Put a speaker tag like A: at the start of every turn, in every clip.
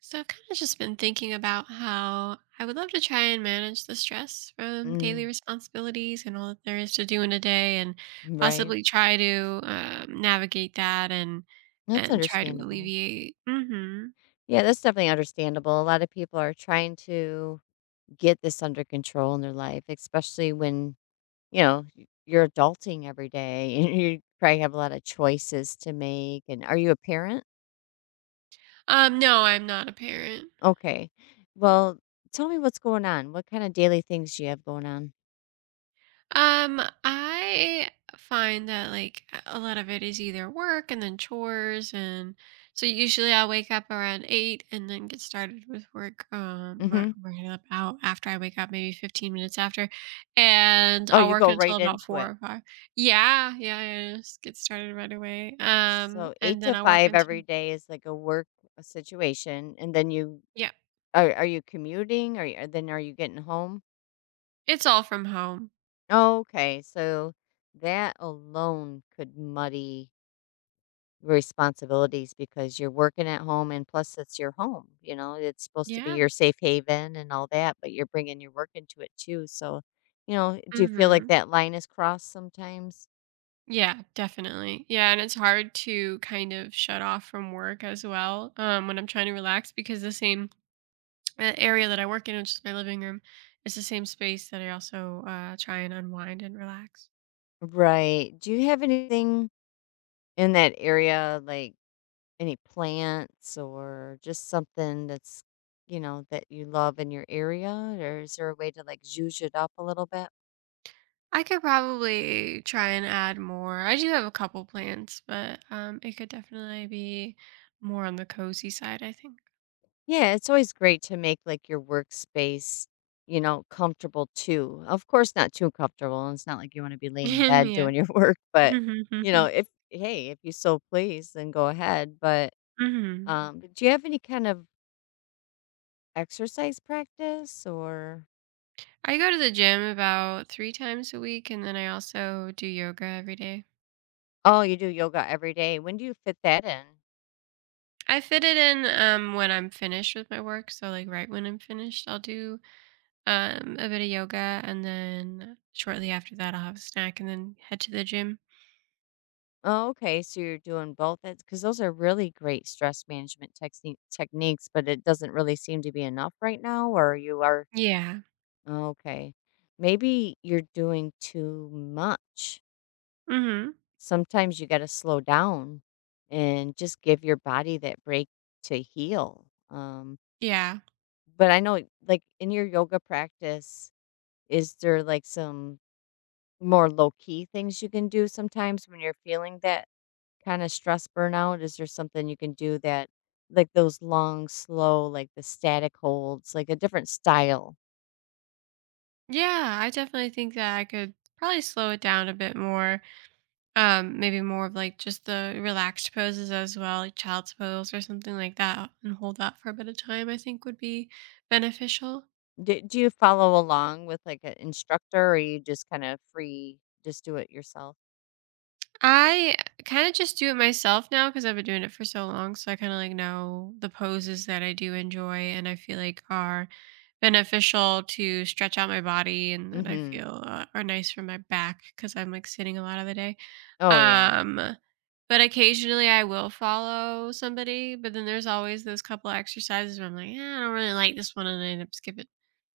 A: So I've kind of just been thinking about how I would love to try and manage the stress from daily
B: Mm,
A: responsibilities and all that there is to do in a day, and
B: right.
A: possibly try to navigate that and
B: That's
A: and try to
B: understandable.
A: alleviate. Hmm.
B: Yeah, that's definitely understandable. A lot of people are trying to get this under control in their life, especially when, you're adulting every day and you probably have a lot of choices to make. And are you a parent?
A: No, I'm not a parent.
B: Okay. Well, tell me what's going on. What kind of daily things do you have going on?
A: I find that like a lot of it is either work and then chores, and so usually I wake up around 8 and then get started with work.
B: Hmm.
A: Working up out after I wake up, maybe 15 minutes after, and
B: Oh,
A: I'll
B: you go
A: work until
B: right
A: about
B: into
A: four
B: it.
A: or five. Yeah, yeah, yeah. Just get started right away.
B: So eight
A: And
B: to
A: then I'll work
B: five every
A: until,
B: day is like a work situation. And then you
A: yeah.
B: are you commuting? Then are you getting home?
A: It's all from home.
B: Oh, okay, so that alone could muddy responsibilities because you're working at home and plus it's your home, it's supposed to be
A: Yeah.
B: your safe haven and all that, but you're bringing your work into it too. So, do you feel like
A: Mm-hmm.
B: that line is crossed sometimes?
A: Yeah, definitely. Yeah, and it's hard to kind of shut off from work as well when I'm trying to relax, because the same area that I work in, which is my living room, is the same space that I also try and unwind and relax.
B: Right. Do you have anything in that area, like any plants or just something that's, that you love in your area? Or is there a way to like zhuzh it up a little bit?
A: I could probably try and add more. I do have a couple plans, but it could definitely be more on the cozy side, I think.
B: Yeah, it's always great to make like your workspace, comfortable too. Of course, not too comfortable. And it's not like you want to be laying in bed
A: Yeah.
B: doing your work, but if you so please, then go ahead. But
A: Hmm.
B: do you have any kind of exercise practice or?
A: I go to the gym about three times a week, and then I also do yoga every day.
B: Oh, you do yoga every day. When do you fit that in?
A: I fit it in when I'm finished with my work. So like right when I'm finished, I'll do a bit of yoga, and then shortly after that I'll have a snack and then head to the gym.
B: Oh, okay. So you're doing both. That's because those are really great stress management techniques, but it doesn't really seem to be enough right now. Or you are.
A: Yeah.
B: Oh, okay. Maybe you're doing too much.
A: Mhm.
B: Sometimes you got to slow down and just give your body that break to heal.
A: Yeah.
B: But I know, like, in your yoga practice, is there like some more low key things you can do sometimes when you're feeling that kind of stress burnout? Is there something you can do that, like those long, slow, like the static holds, like a different style?
A: Yeah, I definitely think that I could probably slow it down a bit more. Maybe more of like just the relaxed poses as well, like child's pose or something like that, and hold that for a bit of time. I think would be beneficial.
B: Do you follow along with, like, an instructor, or you just kinda free just do it yourself?
A: I kind of just do it myself now because I've been doing it for so long. So I kind of like know the poses that I do enjoy and I feel like are beneficial to stretch out my body, and that I
B: Mhm.
A: feel are nice for my back because I'm like sitting a lot of the day.
B: Oh, yeah.
A: Um, but occasionally I will follow somebody, but then there's always those couple exercises where I'm like, "Eh, I don't really like this one," and I end up skipping.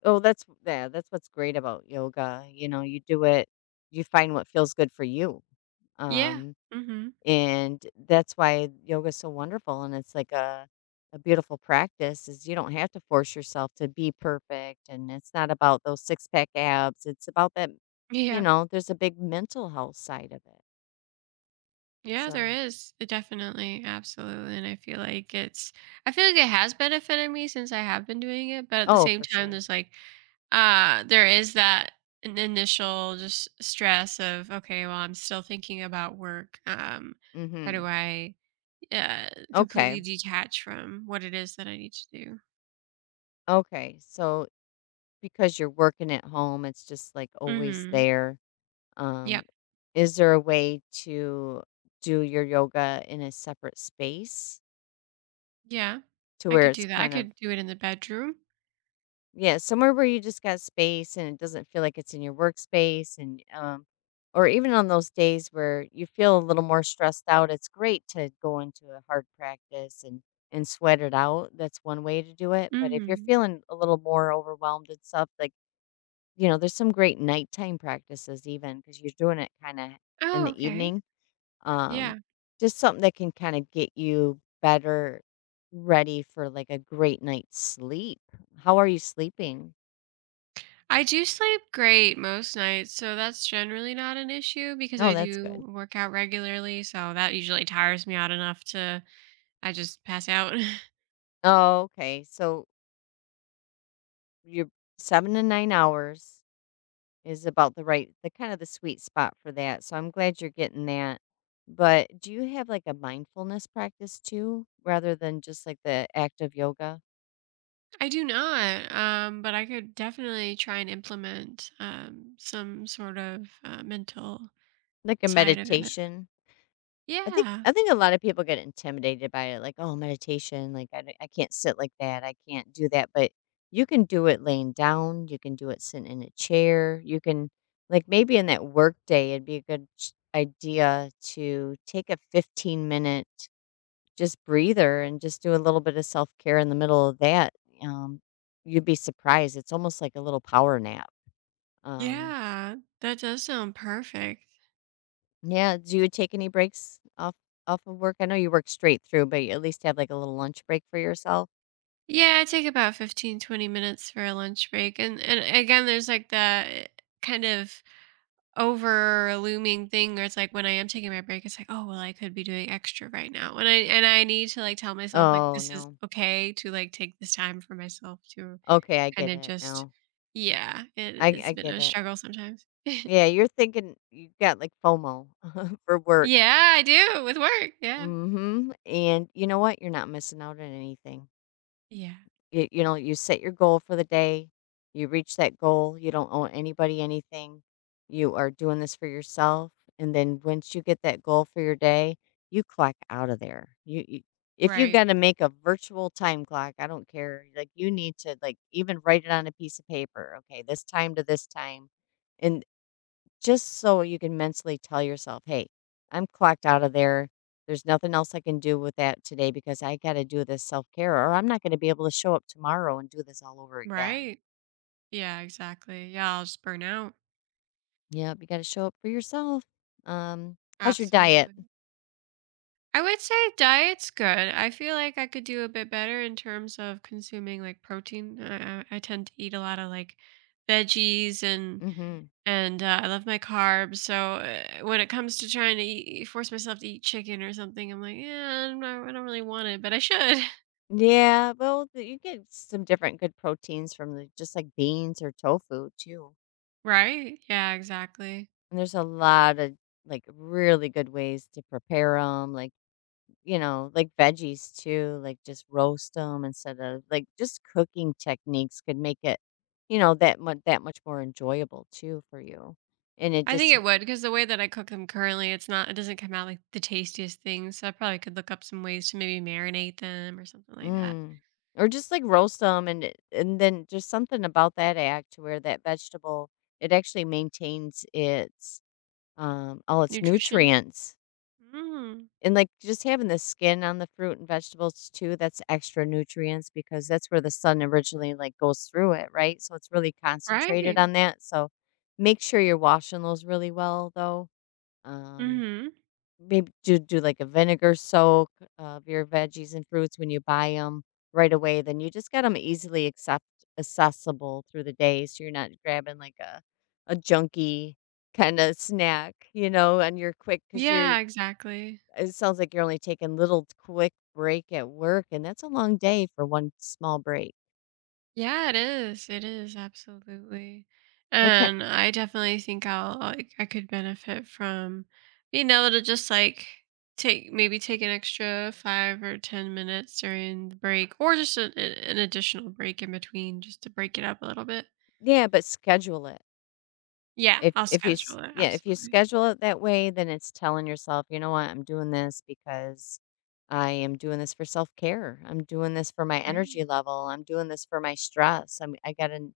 B: Oh, that's Yeah, that's what's great about yoga, you know, you do it you find what feels good for you,
A: Yeah.
B: um,
A: Mm-hmm.
B: and that's why yoga's so wonderful, and it's like a beautiful practice is you don't have to force yourself to be perfect, and it's not about those six-pack abs, it's about that,
A: Yeah.
B: there's a big mental health side of it.
A: Yeah, there
B: So,
A: is. It Definitely. Absolutely. And I feel like it's I feel like it has benefited me since I have been doing it, but at the
B: oh,
A: same
B: for
A: time
B: sure.
A: there's like there is that an initial just stress of, okay, well, I'm still thinking about work. How do
B: Mhm.
A: I uh
B: Okay.
A: completely detach from what it is that I need to do?
B: Okay. So because you're working at home, it's just like always
A: Mhm.
B: there.
A: Yeah.
B: Um, is there a way to do your yoga in a separate space
A: Yeah.
B: to
A: I
B: where
A: could
B: it's
A: do that. I
B: kind of,
A: could do it in the bedroom.
B: yeah, somewhere where you just got space and it doesn't feel like it's in your workspace, and or even on those days where you feel a little more stressed out, it's great to go into a hard practice and sweat it out. That's one way to do it. But if you're
A: Mhm.
B: feeling a little more overwhelmed and stuff, like, you know, there's some great nighttime practices even because you're doing it kinda in
A: Oh,
B: the
A: okay.
B: evening. Um,
A: Yeah.
B: just something that can kinda get you better ready for, like, a great night's sleep. How are you sleeping?
A: I do sleep great most nights, so that's generally not an issue because
B: Oh,
A: I
B: that's good.
A: do work out regularly, so that usually tires me out enough to I just pass out.
B: Oh, okay. So, your 7 to 9 hours is about the kind of the sweet spot for that, so I'm glad you're getting that. But do you have, like, a mindfulness practice too rather than just, like, the active yoga?
A: I do not, but I could definitely try and implement some sort of mental
B: Like a
A: side of it.
B: meditation? I think
A: Yeah,
B: I think a lot of people get intimidated by it, like, "Oh, meditation, like, I can't sit like that, I can't do that," but you can do it laying down, you can do it sitting in a chair, you can like, maybe in that work day, it'd be a good ch idea to take a 15-minute just breather and just do a little bit of self-care in the middle of that. um, You'd be surprised, it's almost like a little power nap. um
A: yeah, that does sound perfect.
B: Yeah, do you take any breaks off of work? I know you work straight through, but you at least have like a little lunch break for yourself?
A: Yeah, I take about 15 to 20 minutes for a lunch break. And again, there's like that kind of over looming thing where it's like when I am taking my break, it's like, oh well, I could be doing extra right now. And I need to like tell myself like
B: Oh,
A: this is
B: no.
A: okay to like take this time for myself to
B: Okay, I
A: kind
B: get
A: of
B: it
A: just,
B: now.
A: yeah. it,
B: I
A: it's been
B: get
A: a
B: it.
A: struggle sometimes.
B: Yeah, you're thinking you got like FOMO for work.
A: Yeah, I do with work. Yeah.
B: Mm. Mhm. And you know what? You're not missing out on anything.
A: Yeah.
B: You set your goal for the day, you reach that goal, you don't owe anybody anything. You are doing this for yourself, and then once you get that goal for your day, you clock out of there. You if you
A: Right.
B: gotta make a virtual time clock, I don't care, like, you need to, like, even write it on a piece of paper, "Okay, this time to this time," and just so you can mentally tell yourself, "Hey, I'm clocked out of there. There's nothing else I can do with that today because I got to do this self care, or I'm not going to be able to show up tomorrow and do this all over again."
A: Right. Yeah, exactly. Yeah, I'll just burn out.
B: Yep, you got to show up for yourself. Um, How's your diet?
A: Absolutely. I would say diet's good. I feel like I could do a bit better in terms of consuming like protein. I tend to eat a lot of like veggies, and
B: Hmm.
A: and uh, I love my carbs. So when it comes to trying to eat, force myself to eat chicken or something, I'm like, yeah, I don't know, I don't really want it, but I should.
B: Yeah, well, you get some different good proteins from just like beans or tofu too.
A: Right? Yeah, exactly.
B: And there's a lot of like really good ways to prepare them, like, you know, like veggies too, like just roast them. Instead of like just cooking techniques could make it, that much more enjoyable too for you. And it
A: I think
B: just h
A: it would, because the way that I cook them currently, it doesn't come out like the tastiest thing. So I probably could look up some ways to maybe marinate them or something like that.
B: mm. Or just like roast them, and it and then just something about that act where that vegetable, it actually maintains its, all its
A: Nutrition.
B: nutrients.
A: Mm,
B: And, like, just having the skin on the fruit and vegetables too, that's extra nutrients because that's where the sun originally, like, goes through it, right? So it's really concentrated
A: right.
B: on that, so make sure you're washing those really well, though. Um,
A: Mhm.
B: Maybe do, like, a vinegar soak of your veggies and fruits when you buy them right away, then you just get them easily accept accessible through the day so you're not grabbing, like, a junky kinda snack, and you're quick because 'cause you're
A: Yeah, exactly.
B: it sounds like you're only taking little quick break at work, and that's a long day for one small break.
A: Yeah, it is. It is, absolutely.
B: What kind
A: And I definitely think I could benefit from being able to just like take an extra 5 or 10 minutes during the break, or just an additional break in between, just to break it up a little bit.
B: Yeah, but schedule it.
A: Yeah, I'll
B: If you s
A: schedule it,
B: yeah, if you
A: absolutely.
B: schedule it that way, then it's telling yourself, "You know what? I'm doing this because I am doing this for self-care. I'm doing this for my
A: Right.
B: energy level. I'm doing this for my stress. I gotta."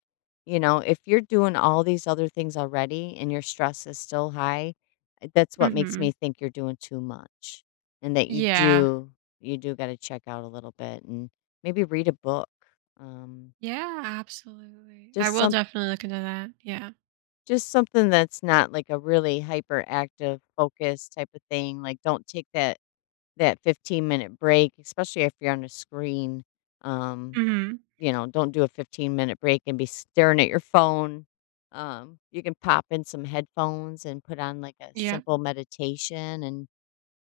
B: If you're doing all these other things already and your stress is still high, that's what makes me
A: Mhm.
B: think you're doing too much and that
A: Yeah.
B: you do gotta check out a little bit and maybe read a book. Um,
A: Yeah, absolutely. I
B: just
A: will
B: some
A: definitely look into that. Yeah.
B: Just something that's not like a really hyperactive focus type of thing, like, don't take that 15-minute break, especially if you're on a screen. um,
A: Mhm.
B: don't do a 15-minute break and be staring at your phone. You can pop in some headphones and put on, like, a
A: Yeah.
B: simple meditation, and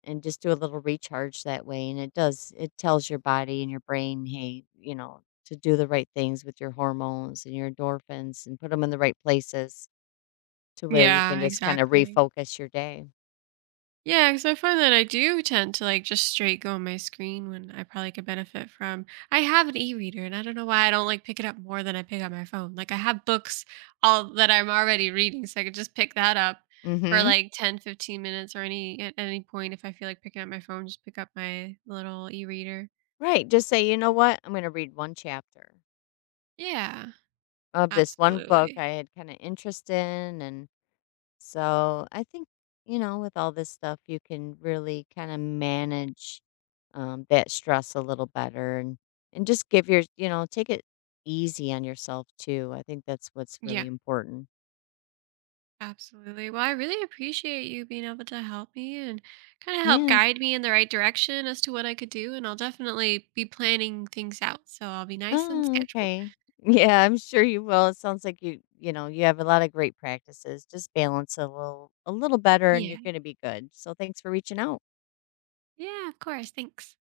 B: just do a little recharge that way, and it tells your body and your brain, "Hey," to do the right things with your hormones and your endorphins and put them in the right places, to where you can
A: Yeah,
B: just kinda
A: exactly.
B: refocus your day.
A: Yeah, because I find that I do tend to like just straight go on my screen when I probably could benefit from. I have an e-reader, and I don't know why I don't like pick it up more than I pick up my phone. Like, I have books all that I'm already reading, so I could just pick that up for
B: Mhm.
A: like 10 to 15 minutes, or any at any point if I feel like picking up my phone, just pick up my little e-reader.
B: Right, just say, "You know what? I'm gonna read one chapter
A: Yeah,
B: of this one book
A: absolutely.
B: I had kinda interest in," and so, I think, with all this stuff, you can really kinda manage, that stress a little better, and just give your you know, take it easy on yourself too. I think that's what's really
A: Yeah.
B: important.
A: Absolutely. Well, I really appreciate you being able to help me and kind of help
B: Yeah.
A: guide me in the right direction as to what I could do. And I'll definitely be planning things out, so I'll be nice and
B: Oh,
A: scheduled.
B: okay. Yeah, I'm sure you will. It sounds like you have a lot of great practices. Just balance a little better and you're
A: Yeah.
B: going to be good. So thanks for reaching out.
A: Yeah, of course. Thanks.